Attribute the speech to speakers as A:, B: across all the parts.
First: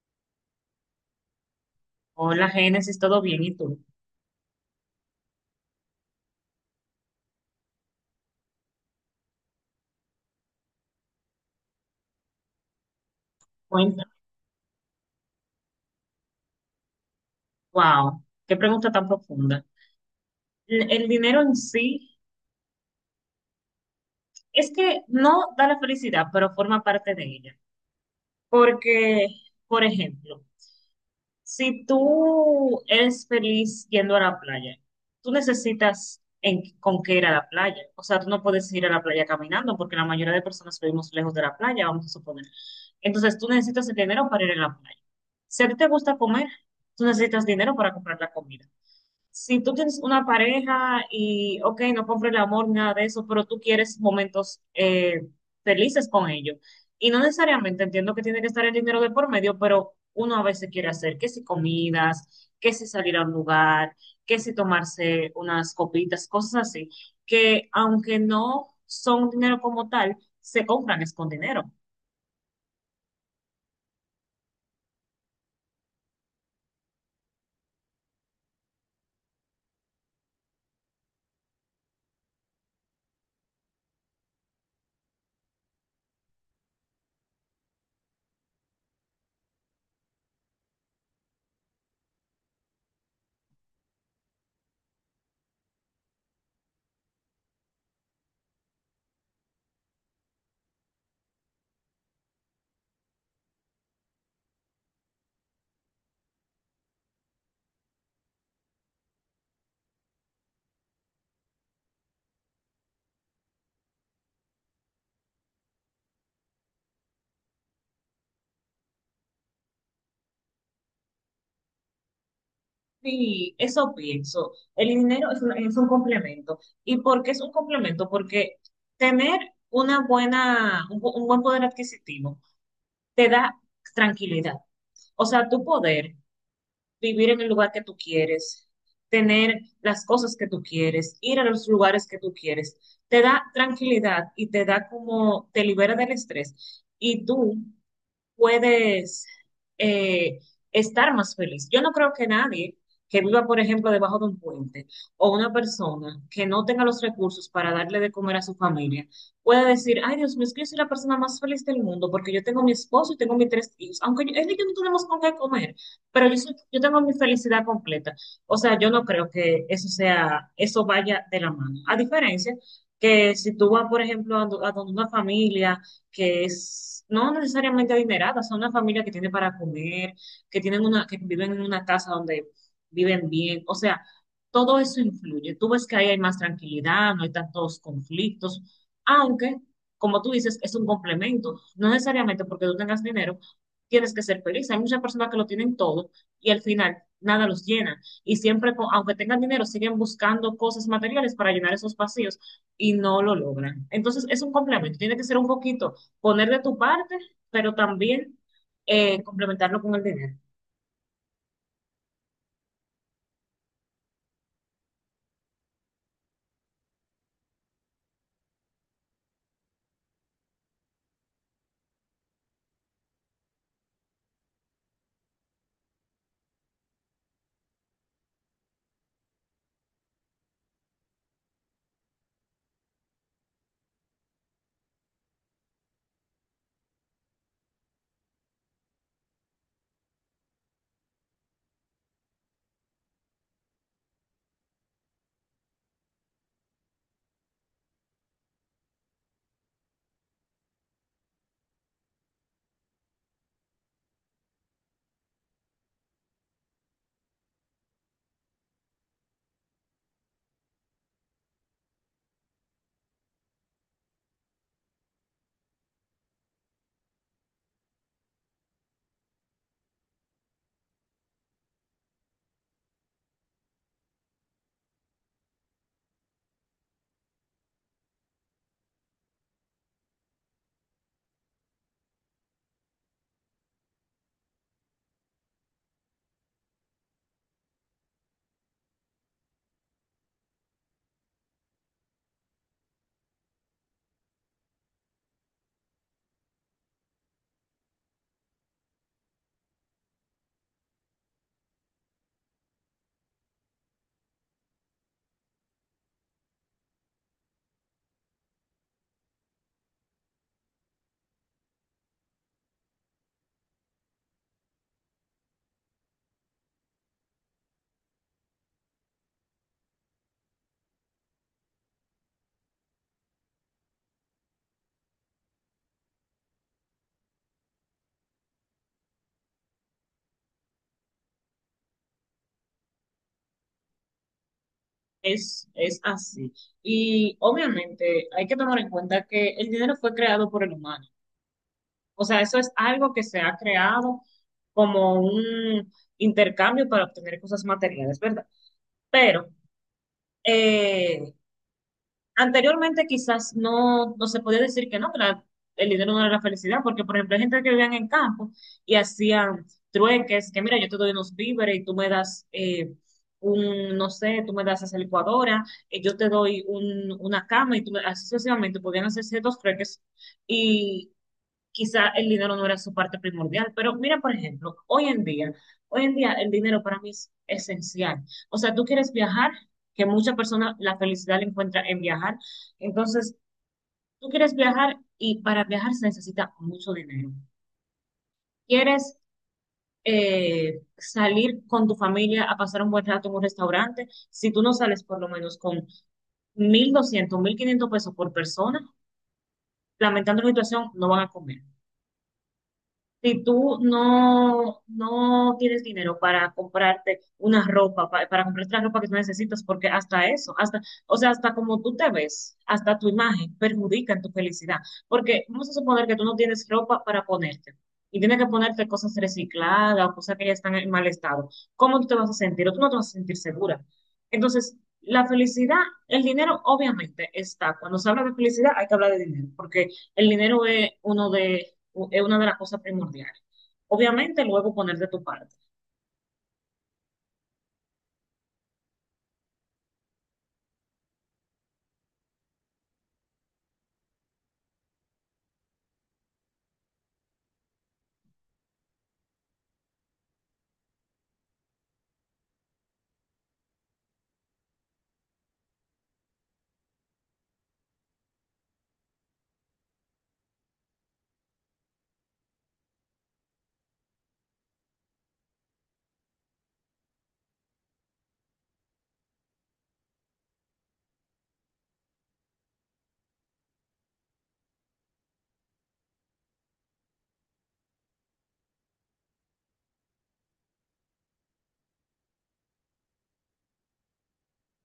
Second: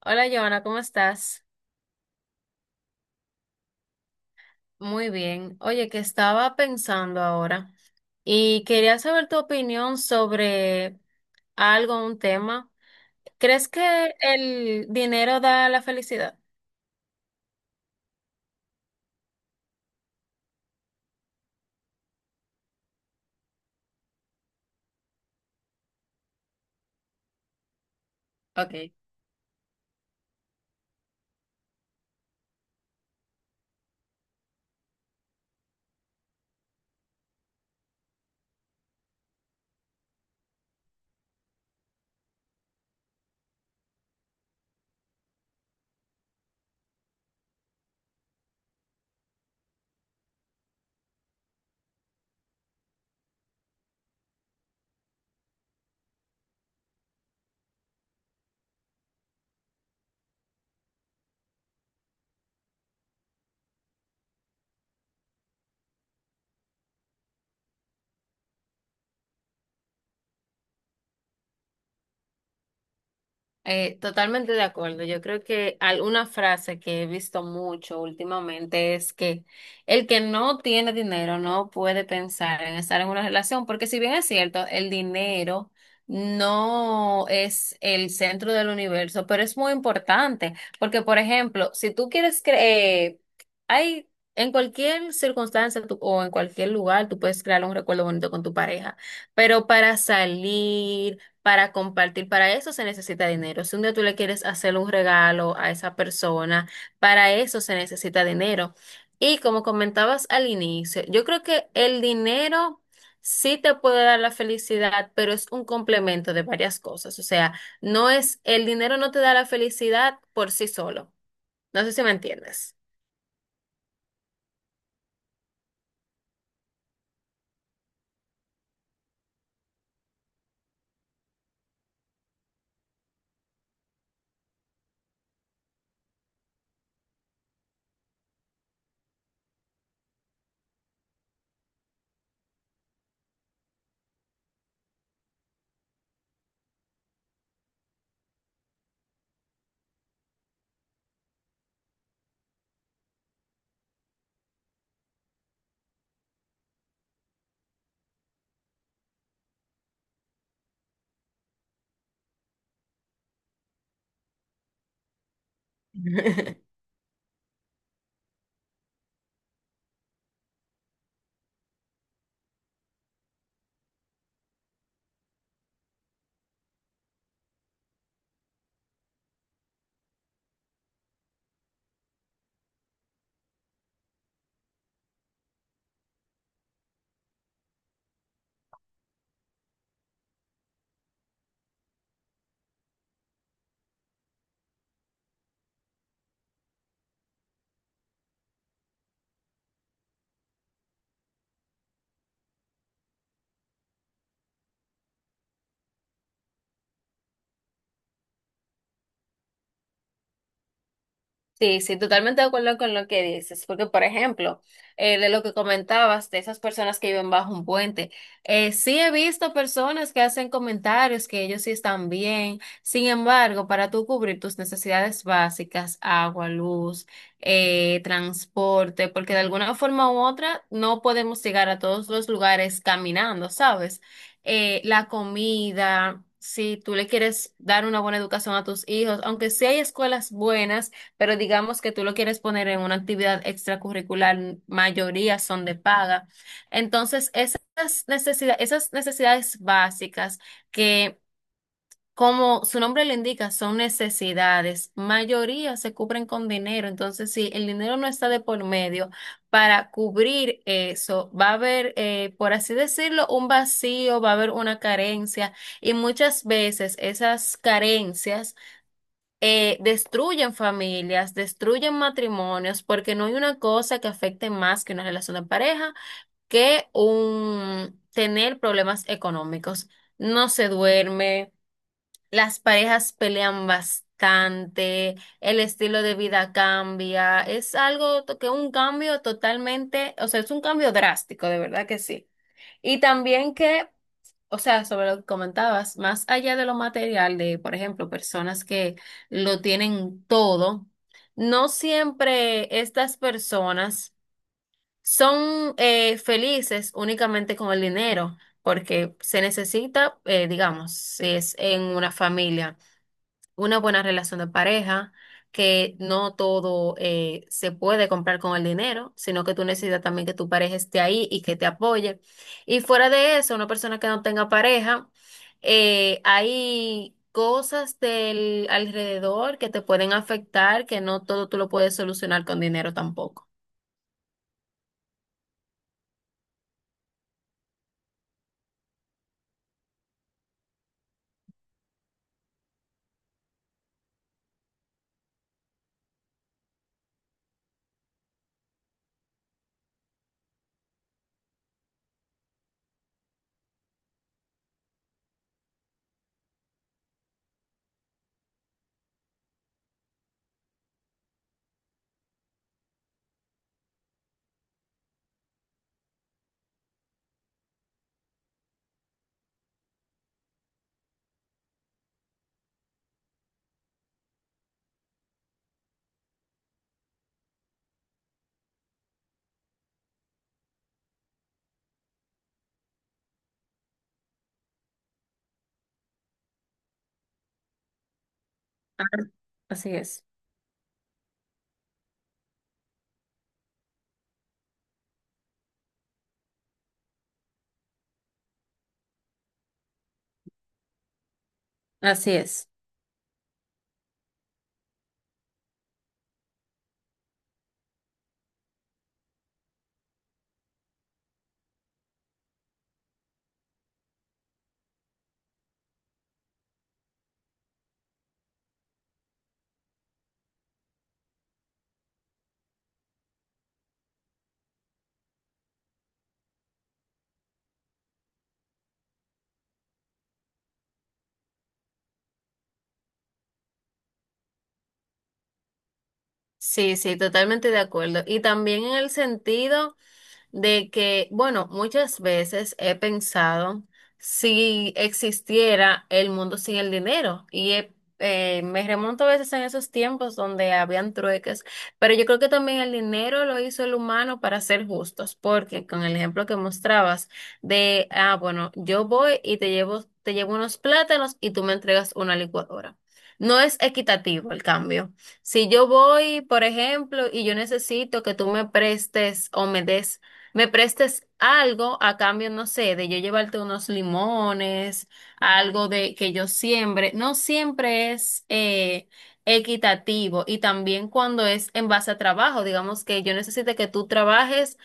A: Hola, Joana, ¿cómo estás?
B: Hola, Génesis, ¿todo bien? ¿Y tú?
A: Muy bien. Oye, que estaba pensando ahora y quería saber tu opinión sobre algo, un tema. ¿Crees
B: Cuéntame.
A: que el dinero da la felicidad?
B: Wow, qué pregunta tan profunda. El dinero en sí es que no da la felicidad, pero forma parte de ella.
A: Ok.
B: Porque, por ejemplo, si tú eres feliz yendo a la playa, tú necesitas con qué ir a la playa. O sea, tú no puedes ir a la playa caminando porque la mayoría de personas vivimos lejos de la playa, vamos a suponer. Entonces, tú necesitas el dinero para ir a la playa. Si a ti te gusta comer, tú necesitas dinero para comprar la comida. Si tú tienes una pareja y, ok, no compres el amor, nada de eso, pero tú quieres momentos felices con ellos y no necesariamente entiendo que tiene que estar el dinero de por medio, pero uno a veces quiere hacer que si comidas, que si salir a un lugar, que si tomarse unas copitas, cosas así, que aunque no son dinero como tal, se compran es con dinero.
A: Totalmente de acuerdo. Yo creo que alguna frase que he visto mucho últimamente es que el que no tiene dinero no puede pensar en estar en una relación, porque si bien es cierto, el dinero no es el centro del universo, pero es muy importante, porque por ejemplo, si tú quieres creer, hay en cualquier circunstancia o en cualquier lugar, tú puedes crear un recuerdo bonito con tu pareja, pero para salir para compartir. Para eso se necesita dinero. Si un día tú le quieres hacer un regalo a esa persona, para eso se necesita dinero. Y como comentabas al inicio, yo creo que el dinero sí te puede dar la felicidad, pero es un complemento de varias cosas. O sea, el dinero no te da la felicidad por sí solo. No sé si me entiendes.
B: Sí, eso pienso. El dinero es es un complemento. ¿Y por qué es un complemento? Porque tener una buena, un bu- un buen poder adquisitivo te da tranquilidad. O sea, tu poder vivir en el lugar que tú quieres, tener las cosas que tú quieres, ir a los lugares que tú quieres. Te da tranquilidad y te da como, te libera del estrés. Y tú puedes eh, estar más feliz. Yo no creo que nadie que viva, por ejemplo, debajo de un puente o una persona que no tenga los recursos para darle de comer a su familia pueda decir, ay Dios mío, es que yo soy la persona más feliz del mundo porque yo tengo mi esposo y tengo mis tres hijos, aunque yo, él y yo no tenemos con qué comer, pero yo tengo mi felicidad completa. O sea, yo no creo que eso sea, eso vaya de la mano. A diferencia que si tú vas, por ejemplo, a donde una familia, que es no necesariamente adineradas, son una familia que tiene para comer, que tienen que viven en una casa donde viven bien, o sea, todo eso influye. Tú ves que ahí hay más tranquilidad, no hay tantos conflictos, aunque, como tú dices, es un complemento. No necesariamente porque tú tengas dinero, tienes que ser feliz. Hay muchas personas que lo tienen todo y al final nada los llena. Y siempre, aunque tengan dinero, siguen buscando cosas materiales para llenar esos vacíos y no lo logran. Entonces, es un complemento. Tiene que ser un poquito poner de tu parte, pero también complementarlo con el dinero.
A: Sí, totalmente de acuerdo con lo que dices, porque por ejemplo, de lo que comentabas, de esas personas que viven bajo un puente, sí he visto personas que hacen comentarios que ellos sí están bien, sin embargo, para tú cubrir tus necesidades básicas, agua, luz, transporte, porque de alguna forma u otra no podemos llegar a todos los lugares caminando, ¿sabes? La comida. Si tú le quieres dar una buena educación a tus hijos, aunque sí hay escuelas buenas, pero digamos que tú lo quieres poner en una actividad extracurricular, mayoría son de paga. Entonces, esas necesidades básicas que, como su nombre lo indica, son necesidades, mayoría se cubren con dinero. Entonces, si el dinero no está de por medio para cubrir eso, va a haber, por así decirlo, un vacío, va a haber una carencia y muchas veces esas carencias destruyen familias, destruyen matrimonios, porque no hay una cosa que afecte más que una relación de pareja que un tener problemas económicos. No se duerme, las parejas pelean bastante, el estilo de vida cambia, es algo que un cambio totalmente, o sea, es un cambio drástico, de verdad que sí. Y también que o sea, sobre lo que comentabas, más allá de lo material, de, por ejemplo, personas que lo tienen todo, no siempre estas personas son felices únicamente con el dinero, porque se necesita, digamos, si es en una familia una buena relación de pareja, que no todo se puede comprar con el dinero, sino que tú necesitas también que tu pareja esté ahí y que te apoye. Y fuera de eso, una persona que no tenga pareja, hay cosas del alrededor que te pueden afectar, que no todo tú lo puedes solucionar con dinero tampoco.
B: Es así. Y obviamente hay que tomar en cuenta que el dinero fue creado por el humano. O sea, eso es algo que se ha creado como un intercambio para obtener cosas materiales, ¿verdad? Pero eh, anteriormente quizás no se podía decir que no, que la- el dinero no era la felicidad, porque por ejemplo hay gente que vivían en campo y hacían trueques, que mira, yo te doy unos víveres y tú me das un, no sé, tú me das esa licuadora, yo te doy una cama y tú me, así sucesivamente podían hacer ciertos trueques, quizá el dinero no era su parte primordial, pero mira, por ejemplo, hoy en día el dinero para mí es esencial. O sea, tú quieres viajar, que muchas personas la felicidad la encuentra en viajar. Entonces, tú quieres viajar y para viajar se necesita mucho dinero.
A: Ah,
B: Quieres
A: así es,
B: salir con tu familia a pasar un buen rato en un restaurante, si tú no sales por lo menos con 1.200, 1.500 pesos por persona, lamentando la situación, no van a comer.
A: así es.
B: Si tú no tienes dinero para comprarte una ropa, comprarte la ropa que tú necesitas, porque hasta eso, hasta, o sea, hasta como tú te ves, hasta tu imagen perjudica en tu felicidad. Porque vamos a suponer que tú no tienes ropa para ponerte y tienes que ponerte cosas recicladas o cosas que ya están en mal estado. ¿Cómo tú te vas a sentir? O tú no te vas a sentir segura. Entonces, la felicidad, el dinero obviamente está. Cuando se habla de felicidad, hay que hablar de dinero, porque el dinero es uno de es una de las cosas primordiales. Obviamente, luego poner de tu parte.
A: Sí, sí, totalmente de acuerdo. Y también en el sentido de que, bueno, muchas veces he pensado si existiera el mundo sin el dinero y me remonto a veces en esos tiempos donde habían trueques, pero yo creo que también el dinero lo hizo el humano para ser justos, porque con el ejemplo que mostrabas de, ah, bueno, yo voy y te llevo unos plátanos y tú me entregas una licuadora. No es equitativo el cambio. Si yo voy, por ejemplo, y yo necesito que tú me prestes o me prestes algo a cambio, no sé, de yo llevarte unos limones, algo de que yo siembre. No siempre es equitativo y también cuando es en base a trabajo, digamos que yo necesite que tú trabajes,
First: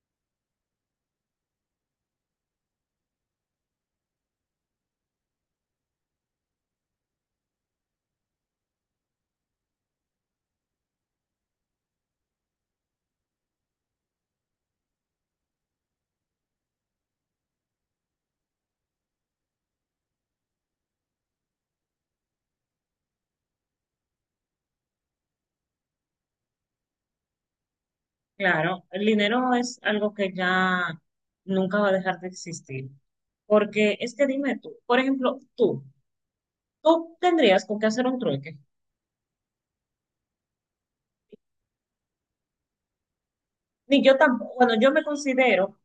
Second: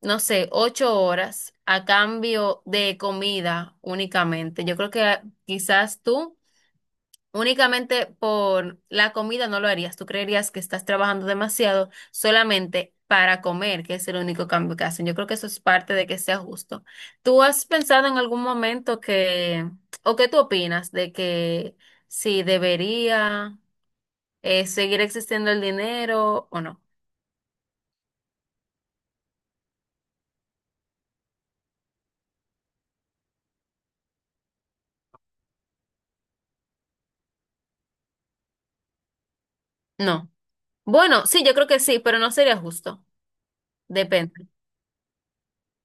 A: no sé, 8 horas a cambio de comida únicamente. Yo creo que ah, quizás tú únicamente por la comida no lo harías. Tú creerías que estás trabajando demasiado solamente para comer, que es el único cambio que hacen. Yo creo que eso es parte de que sea justo. ¿Tú has pensado en algún momento que, o qué tú opinas de que si debería seguir existiendo el dinero o no?
B: Claro, el dinero es algo que ya nunca va a dejar de existir. Porque es que dime tú, por ejemplo, tú tendrías con qué hacer un trueque.
A: No. Bueno, sí, yo creo que sí, pero no sería justo.
B: Ni yo
A: Depende.
B: tampoco, bueno,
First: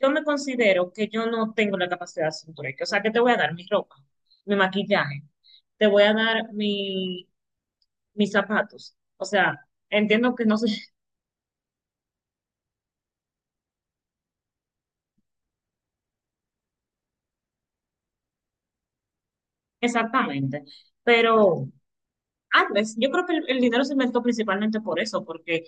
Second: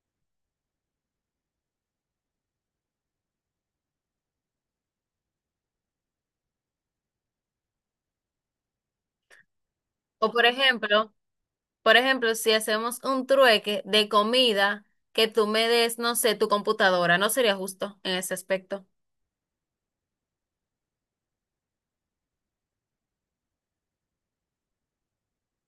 B: yo me considero que yo no tengo la capacidad de hacer un trueque. O sea, que te voy a dar mi ropa, mi maquillaje, te voy a dar mis zapatos. O sea,
A: O
B: entiendo que
A: por
B: no sé
A: ejemplo, Por ejemplo, si hacemos un trueque de comida que tú me des, no sé, tu computadora, no sería justo en ese aspecto.
B: exactamente, pero antes, yo creo que el dinero se inventó principalmente por eso, porque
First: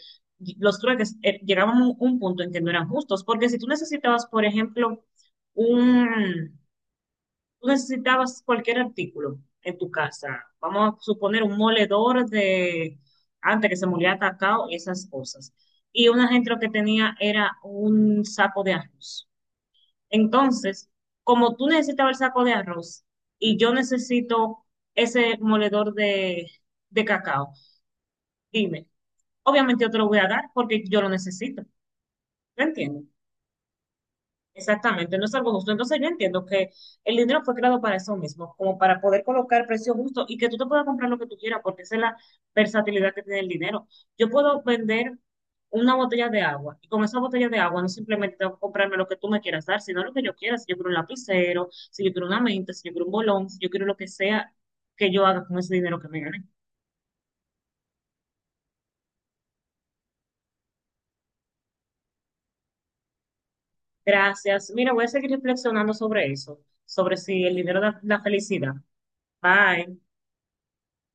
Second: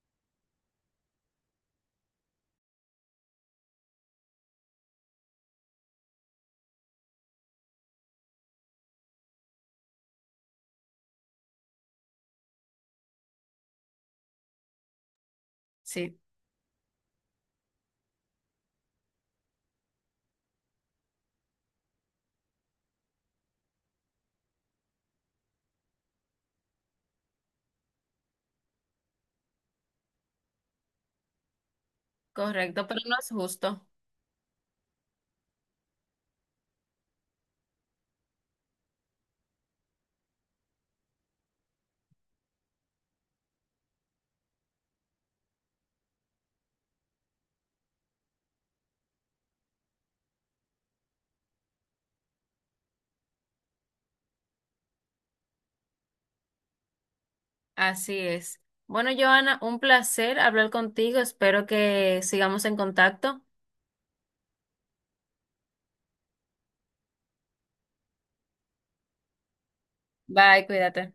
B: los trueques llegaban a un punto en que no eran justos, porque si tú necesitabas, por ejemplo, un, tú necesitabas cualquier artículo en tu casa, vamos a suponer un moledor de, antes que se molía cacao y esas cosas, y
A: Sí.
B: una gente lo que tenía era un saco de arroz. Entonces, como tú necesitabas el saco de arroz y yo necesito ese moledor de cacao, dime, obviamente yo te lo voy a dar porque yo lo necesito. ¿Lo
A: Correcto, pero
B: entiendes?
A: no es justo.
B: Exactamente, no es algo justo. Entonces yo entiendo que el dinero fue creado para eso mismo, como para poder colocar precios justos y que tú te puedas comprar lo que tú quieras, porque esa es la versatilidad que tiene el dinero. Yo puedo vender una botella de agua y con esa botella de agua no simplemente tengo que comprarme lo que tú me quieras dar, sino lo que yo quiera, si yo quiero un lapicero, si yo quiero una menta, si yo quiero un bolón, si yo quiero lo que sea que yo haga con ese dinero que me gane.
A: Así es. Bueno, Joana, un placer hablar contigo. Espero que sigamos en contacto.
B: Gracias. Mira, voy a seguir reflexionando sobre eso, sobre si el dinero da la felicidad. Bye.
A: Bye, cuídate.